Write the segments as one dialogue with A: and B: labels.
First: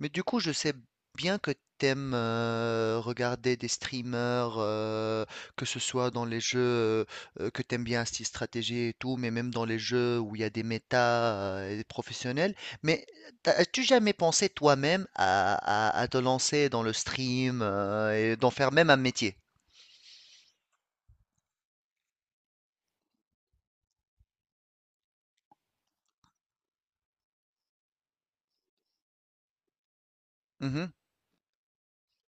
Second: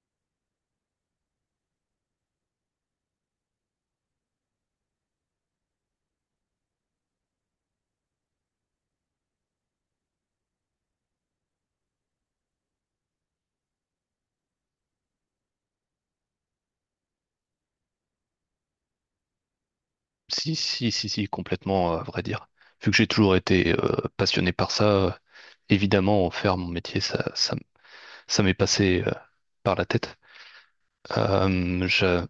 A: Mais du coup, je sais bien que t'aimes regarder des streamers, que ce soit dans les jeux que t'aimes bien, style stratégie et tout, mais même dans les jeux où il y a des méta et des professionnels. Mais as-tu jamais pensé toi-même à te lancer dans le stream et d'en faire même un métier?
B: Si, si, si, si, complètement, à vrai dire. Vu que j'ai toujours été passionné par ça, évidemment, en faire mon métier, ça m'est passé par la tête.
A: Mhm.
B: Euh, j'a-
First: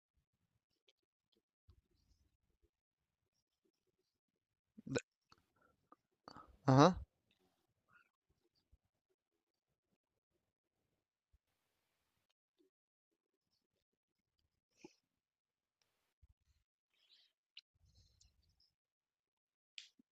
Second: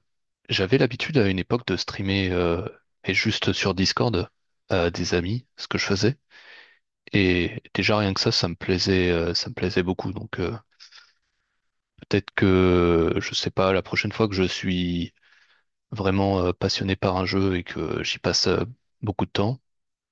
B: j'avais l'habitude à une époque de streamer, et juste sur Discord, à des amis, ce que je faisais.
A: Mhm.
B: Et déjà, rien que ça, ça me plaisait beaucoup. Donc, peut-être que, je sais pas, la prochaine fois que je suis vraiment passionné par un jeu et que j'y passe beaucoup de temps,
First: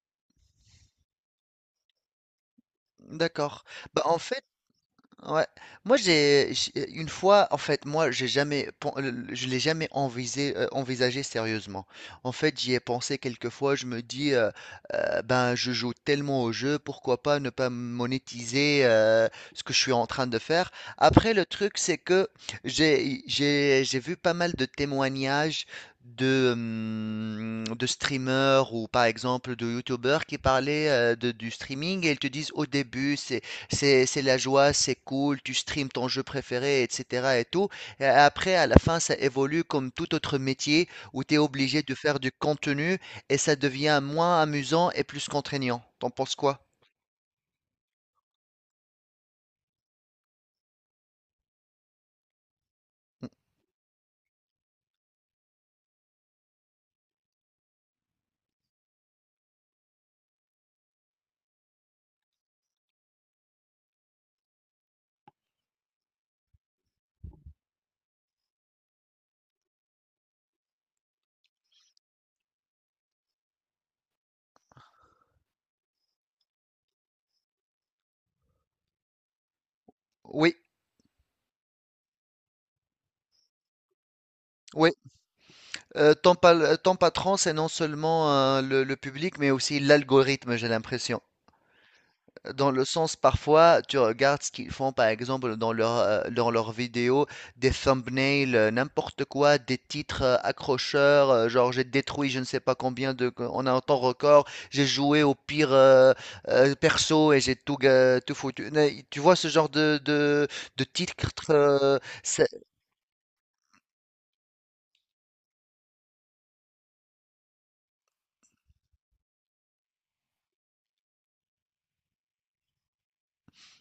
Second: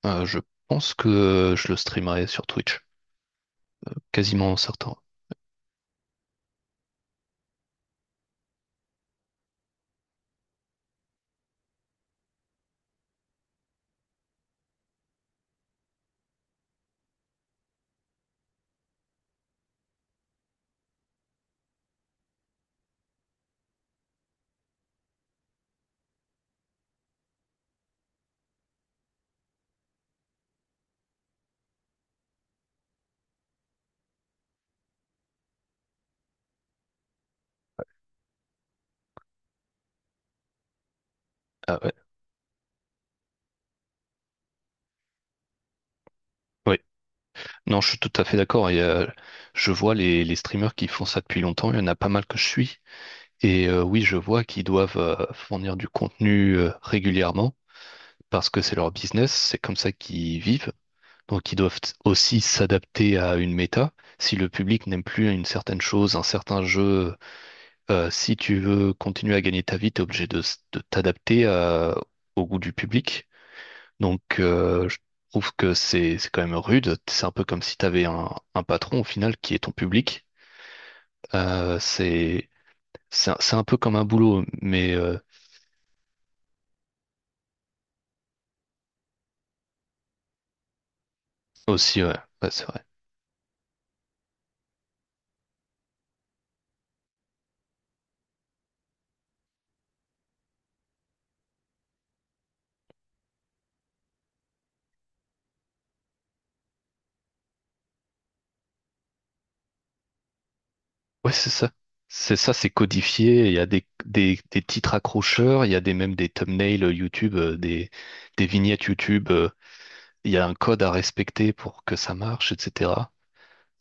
B: Je pense que je le streamerai sur Twitch,
A: D'accord. Bah, en fait.
B: quasiment certain.
A: Ouais. Moi, une fois, en fait, moi, j'ai jamais, pen- je l'ai jamais envisagé sérieusement. En fait, j'y ai pensé quelques fois. Je me dis, ben, je joue tellement au jeu, pourquoi pas ne pas monétiser ce que je suis en train de faire. Après, le truc, c'est que j'ai vu pas mal de témoignages de streamers ou par exemple de youtubeurs qui parlaient du streaming et ils te disent au début, c'est la joie, c'est cool, tu streams ton jeu préféré, etc. et tout. Et après, à la fin, ça évolue comme tout autre métier où tu es
B: Ah
A: obligé
B: ouais.
A: de faire du contenu et ça devient moins amusant et plus contraignant. T'en penses quoi?
B: Oui. Non, je suis tout à fait d'accord. Et, je vois les streamers qui font ça depuis longtemps. Il y en a pas mal que je suis. Et oui, je vois qu'ils doivent fournir du contenu régulièrement. Parce que c'est leur business, c'est comme ça qu'ils vivent. Donc ils doivent aussi s'adapter à une méta. Si le public n'aime plus une certaine chose, un certain jeu, si tu veux continuer à gagner ta vie, tu es obligé de t'adapter au goût du public. Donc je trouve que c'est quand même rude. C'est un peu comme si tu avais un patron au final qui est ton public.
A: Oui,
B: C'est c'est un peu comme un boulot,
A: oui.
B: mais
A: Ton patron, c'est non seulement le public, mais aussi l'algorithme, j'ai l'impression.
B: aussi, ouais. Ouais, c'est
A: Dans le
B: vrai.
A: sens, parfois, tu regardes ce qu'ils font, par exemple, dans leurs vidéos, des thumbnails, n'importe quoi, des titres accrocheurs, genre j'ai détruit je ne sais pas combien de, on a un temps record, j'ai joué au pire perso et j'ai tout foutu. Mais tu vois ce genre de titres,
B: Ouais, c'est ça.
A: euh,
B: C'est
A: c'est-
B: ça, c'est codifié. Il y a des titres accrocheurs, il y a des même des thumbnails YouTube, des vignettes YouTube. Il y a un code à respecter pour que ça marche, etc.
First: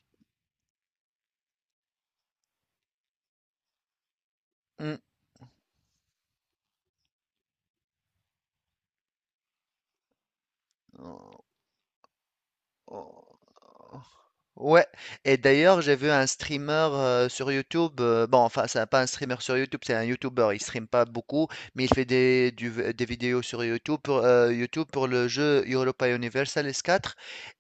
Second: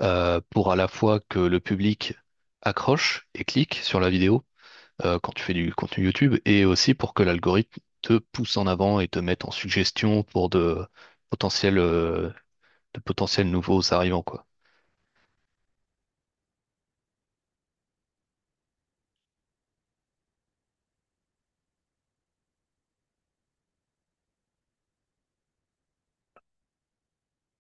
B: Pour à la fois que le public accroche et clique sur la vidéo
A: Hmm.
B: quand tu fais du contenu YouTube, et aussi pour que l'algorithme te pousse en avant et te mette en suggestion pour
A: Oh,
B: potentiels, euh, de
A: oh.
B: potentiels nouveaux arrivants, quoi.
A: Ouais, et d'ailleurs, j'ai vu un streamer sur YouTube. Bon, enfin, c'est pas un streamer sur YouTube, c'est un YouTuber. Il stream pas beaucoup, mais il fait des vidéos sur YouTube pour le jeu Europa Universalis quatre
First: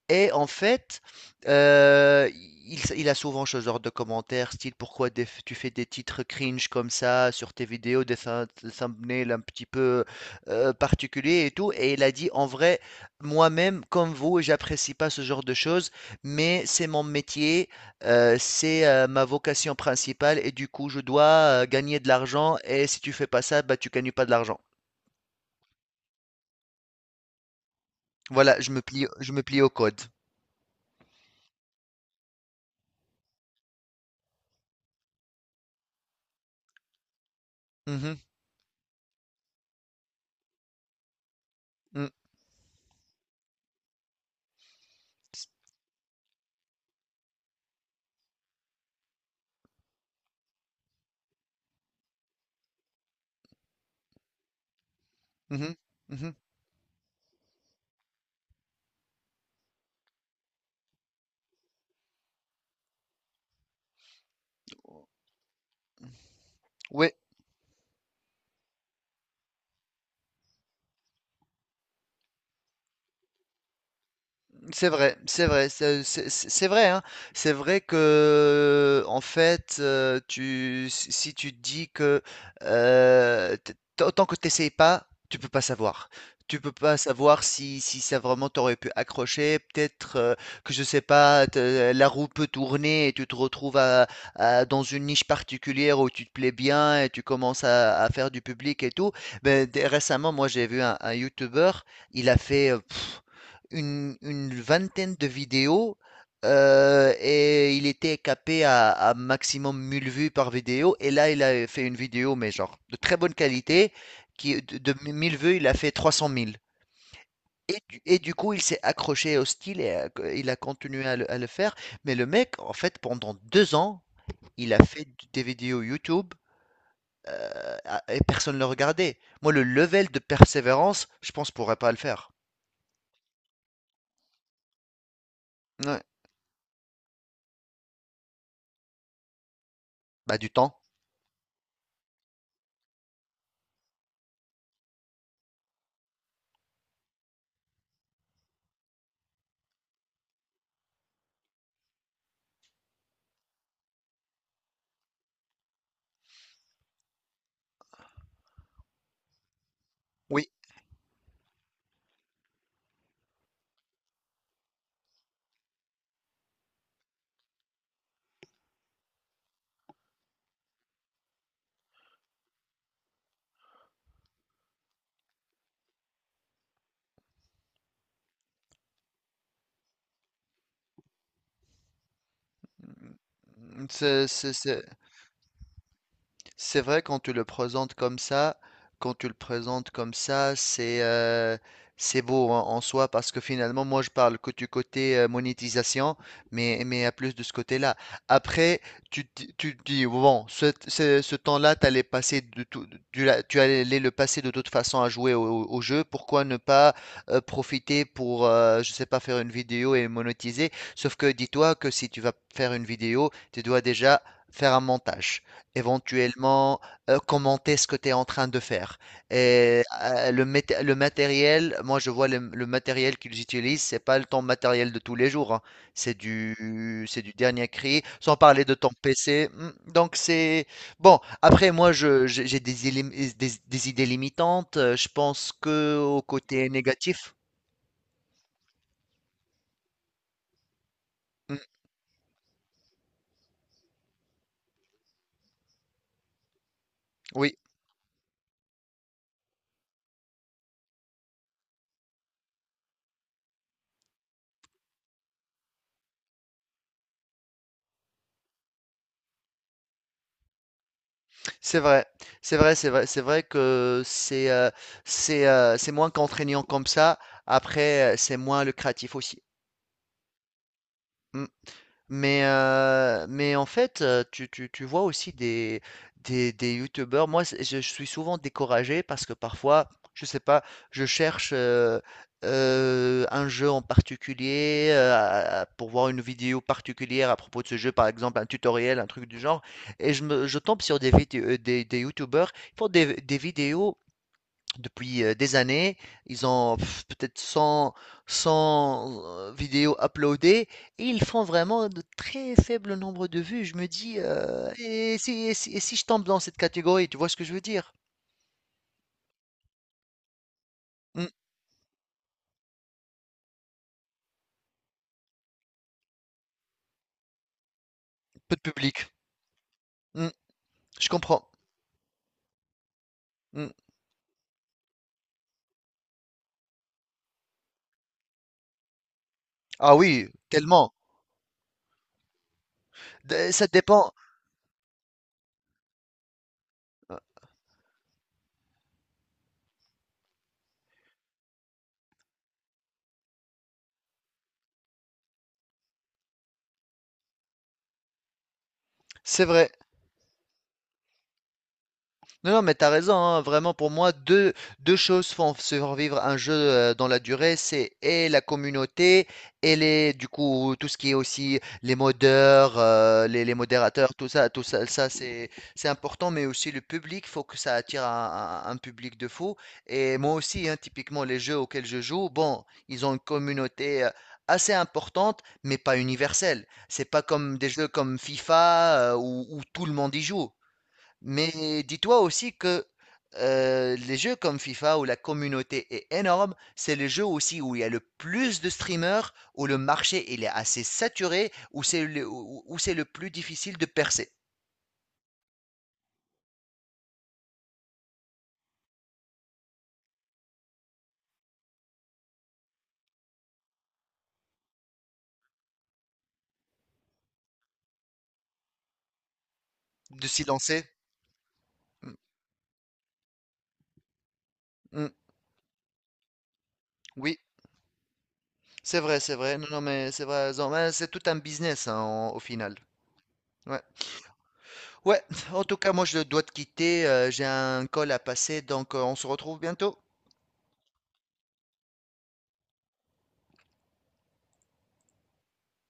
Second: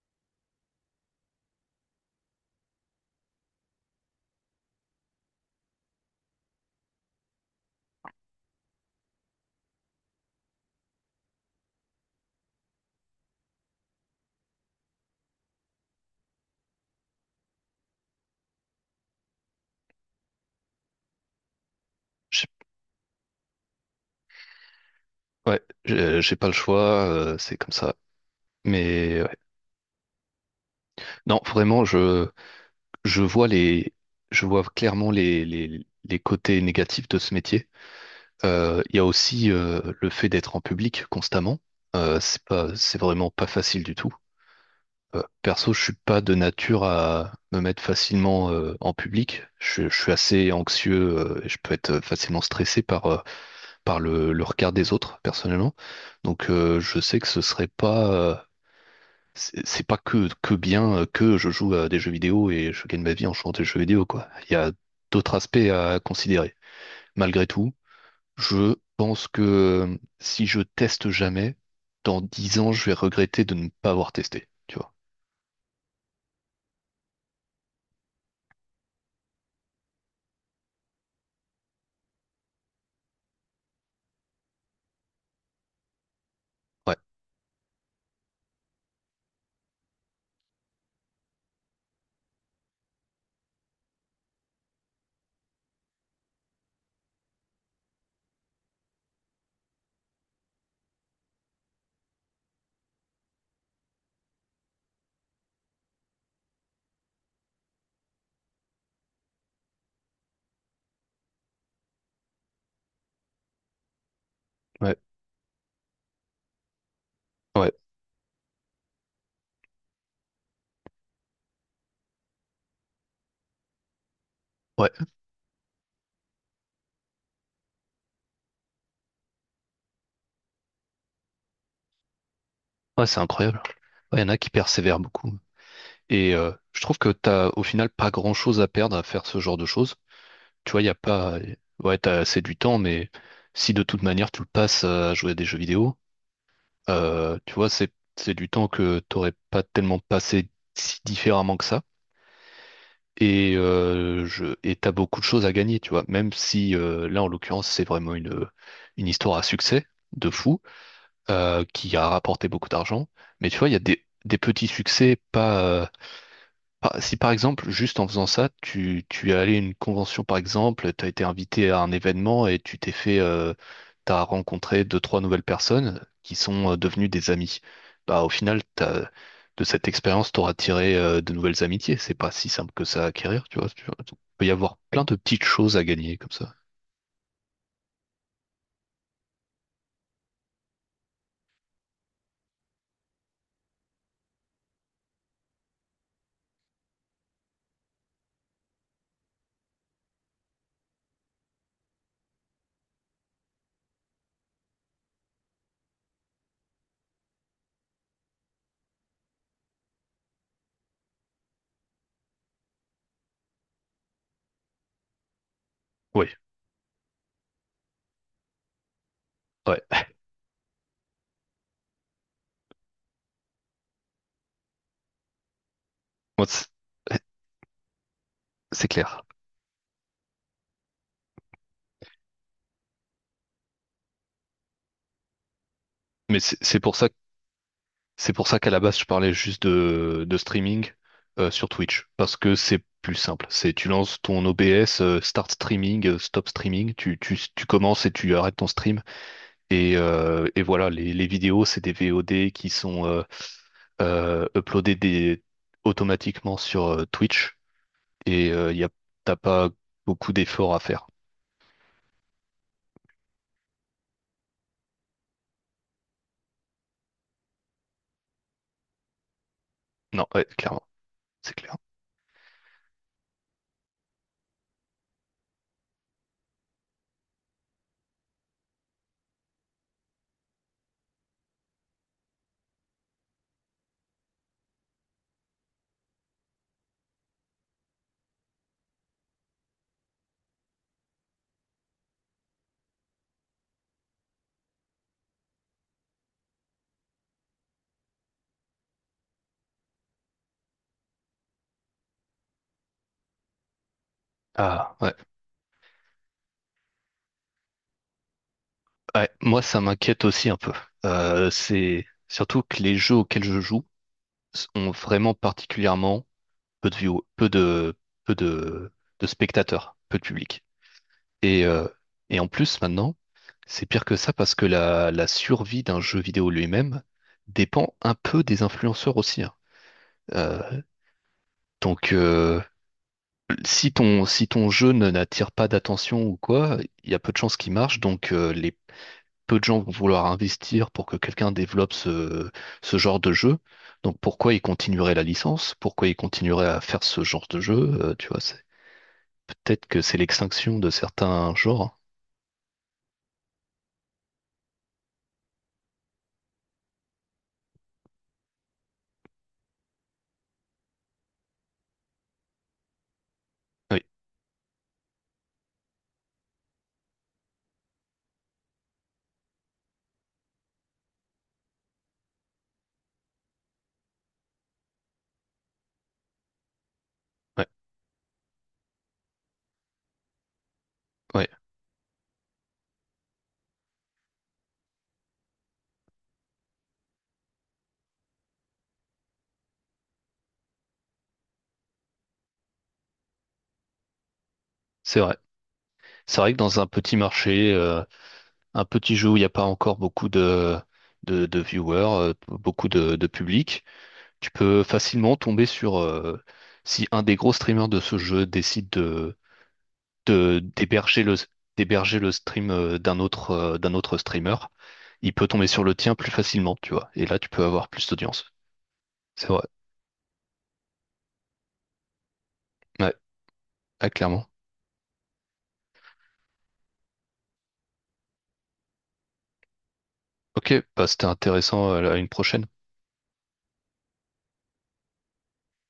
A: et en fait, heu, il a souvent ce genre de commentaires style: «Pourquoi des tu fais des titres cringe comme ça sur tes vidéos, des thumbnails un petit peu, particuliers et tout» et il a dit: «En vrai, moi-même comme vous, j'apprécie pas ce genre de choses, mais c'est mon métier, ma vocation principale et du coup je dois gagner de
B: J'ai-
A: l'argent et si tu fais pas ça, bah, tu gagnes pas de l'argent».
B: Ouais, j'ai pas le choix, c'est comme ça.
A: Voilà,
B: Mais
A: je me plie au code.
B: non, vraiment, je vois les, je vois clairement les côtés négatifs de ce métier.
A: Mmh mh.
B: Il y a aussi le fait d'être en public constamment.
A: Mmh.
B: C'est pas, c'est vraiment pas facile du tout. Perso, je suis pas de nature à me mettre facilement en public. Je suis assez anxieux et je peux être facilement stressé par le regard des autres, personnellement.
A: Mmh. Mmh.
B: Donc, je sais que ce serait pas c'est c'est pas que, que bien que je joue à des jeux vidéo et je gagne ma vie en jouant à des jeux vidéo, quoi. Il y a d'autres aspects à considérer.
A: Oui.
B: Malgré tout, je pense que si je teste jamais, dans 10 ans, je vais regretter de ne pas avoir testé, tu
A: C'est
B: vois.
A: vrai, c'est vrai, c'est vrai, hein. C'est vrai que, en fait, si tu te dis que tant que tu n'essayes pas, tu peux pas savoir. Tu peux
B: Ouais,
A: pas savoir si ça vraiment t'aurait pu accrocher. Peut-être que, je sais pas, la roue peut tourner et tu te retrouves dans une niche particulière où tu te plais bien et tu commences à faire du public et tout. Ben, récemment, moi, j'ai vu un YouTuber, il a fait une vingtaine de vidéos et il était capé à maximum 1000 vues par vidéo. Et là, il a fait une vidéo, mais genre de très bonne qualité, qui de
B: ouais,
A: 1000 vues, il a fait 300 000.
B: ouais,
A: Et du coup, il s'est accroché au style et il a continué à le faire. Mais le mec, en fait, pendant 2 ans, il a
B: ouais,
A: fait des vidéos YouTube et personne ne le regardait. Moi, le level de persévérance, je pense, je pourrais pas le faire.
B: ouais, c'est incroyable. Ouais, il y en a qui persévèrent beaucoup.
A: Ouais.
B: Et je trouve que t'as au final pas grand-chose à perdre à faire ce genre de choses.
A: Bah, du
B: Tu
A: temps.
B: vois, il y a pas... Ouais, t'as assez du temps, mais si de toute manière tu le passes à jouer à des jeux vidéo, tu vois, c'est du temps que t'aurais pas tellement passé si différemment que ça. Et t'as beaucoup de choses à gagner, tu vois. Même si là, en l'occurrence, c'est vraiment une histoire à succès de
A: Oui,
B: fou qui a rapporté beaucoup d'argent. Mais tu vois, il y a des petits succès, pas par- si par exemple, juste en faisant ça, tu es allé à une convention par exemple, tu as été invité à un événement et tu t'es t'as rencontré deux, trois nouvelles personnes qui sont devenues des amis. Bah, au final, t'as, de cette expérience, t'auras tiré de nouvelles amitiés. C'est pas si simple que ça à acquérir, tu vois. Tu vois. Il peut y avoir
A: c'est,
B: plein de petites choses à gagner comme ça.
A: C'est vrai quand tu le présentes comme ça, c'est c'est beau en soi parce que finalement moi je parle que du côté monétisation, mais à plus de ce côté-là. Après tu te dis bon ce temps-là t'allais passer de tout, tu allais le passer de toute façon à jouer au jeu. Pourquoi ne pas profiter pour je sais pas faire une vidéo et monétiser? Sauf que dis-toi que si tu vas faire une vidéo, tu dois déjà faire un montage
B: Oui,
A: éventuellement commenter ce que tu es en train de faire.
B: ouais.
A: Le matériel, moi je vois le matériel qu'ils utilisent, c'est pas le ton matériel de tous les jours, hein.
B: Moi,
A: C'est du dernier cri, sans parler de
B: c'est
A: ton
B: clair.
A: PC. Hmm. Donc c'est bon. Après moi je, j'ai des idées limitantes. Je pense que au
B: Mais
A: côté
B: c'est pour ça.
A: négatif.
B: C'est pour ça qu'à la base, je parlais juste de streaming
A: Hmm.
B: sur Twitch, parce que c'est plus simple. C'est tu lances ton OBS, start streaming, stop streaming,
A: Oui.
B: tu commences et tu arrêtes ton stream. Et voilà, les vidéos, c'est des VOD qui sont uploadées automatiquement sur Twitch, et t'as pas beaucoup d'efforts à faire.
A: C'est vrai, c'est vrai, c'est vrai, c'est vrai que c'est moins contraignant comme ça. Après, c'est moins lucratif aussi.
B: Non, ouais, clairement,
A: Mm.
B: c'est clair.
A: Mais en fait, tu vois aussi des youtubeurs. Moi, je suis souvent découragé parce que parfois, je sais pas, je cherche un jeu en particulier pour voir une vidéo particulière à propos de ce jeu, par exemple un tutoriel, un truc du genre, et je tombe sur des vidéos, des youtubeurs qui font des vidéos depuis des années. Ils ont pff, peut-être cent vidéos uploadées et ils font vraiment de très faibles nombres de vues. Je me dis,
B: Ah ouais.
A: et si je tombe dans cette catégorie, tu vois ce que je veux dire?
B: Ouais, moi ça m'inquiète aussi un peu.
A: Hmm.
B: C'est surtout que les jeux auxquels je joue ont vraiment particulièrement peu de view, peu
A: Peu de
B: de,
A: public.
B: de spectateurs, peu de
A: Hmm,
B: public.
A: je comprends.
B: Et euh, et en plus maintenant,
A: Hmm.
B: c'est pire que ça parce que la survie d'un jeu vidéo lui-même dépend un peu des influenceurs aussi, hein.
A: Ah oui,
B: Euh,
A: tellement.
B: donc,
A: Ça
B: si
A: dépend.
B: ton, si ton jeu ne n'attire pas d'attention ou quoi, il y
A: euh,
B: a peu de chances qu'il marche. Donc, les peu de gens vont vouloir investir pour que quelqu'un développe ce genre de jeu. Donc, pourquoi ils continueraient la licence? Pourquoi ils continueraient à faire ce genre de jeu? Tu vois, c'est
A: C'est vrai.
B: peut-être que c'est l'extinction de certains genres.
A: Non, non, mais t'as raison, hein. Vraiment, pour moi, deux choses font survivre un jeu dans la durée, c'est et la communauté, et du coup, tout ce qui est aussi les modeurs, les
B: Oui,
A: modérateurs, tout ça, c'est important, mais aussi le public, faut que ça attire un public de fou. Et moi aussi, hein, typiquement, les jeux auxquels je joue, bon, ils ont une communauté assez importante, mais pas universelle. C'est pas comme
B: ouais,
A: des jeux comme FIFA, où tout le monde y joue.
B: ouais,
A: Mais dis-toi aussi que les jeux comme FIFA où la communauté est énorme, c'est les jeux aussi où il y a le plus de streamers, où le marché il est assez saturé, où c'est le plus difficile de percer,
B: c'est vrai. C'est vrai que dans un petit marché, un petit jeu où il n'y a pas encore beaucoup de viewers, beaucoup de public, tu peux facilement tomber sur si un des gros streamers de ce jeu décide
A: de s'y lancer.
B: d'héberger
A: Mm,
B: d'héberger le stream d'un autre streamer,
A: mm,
B: il peut tomber sur le tien plus facilement, tu vois. Et là,
A: oui,
B: tu peux avoir plus d'audience.
A: c'est vrai, c'est
B: C'est
A: vrai.
B: vrai.
A: Non, non, mais c'est vrai. Zan, ouais, c'est tout un business hein, au final.
B: Ouais,
A: Ouais.
B: ah, clairement.
A: Ouais, en tout cas, moi je dois te quitter. J'ai un call à passer, donc on se retrouve bientôt.
B: Ok, bah, c'était intéressant. À une prochaine.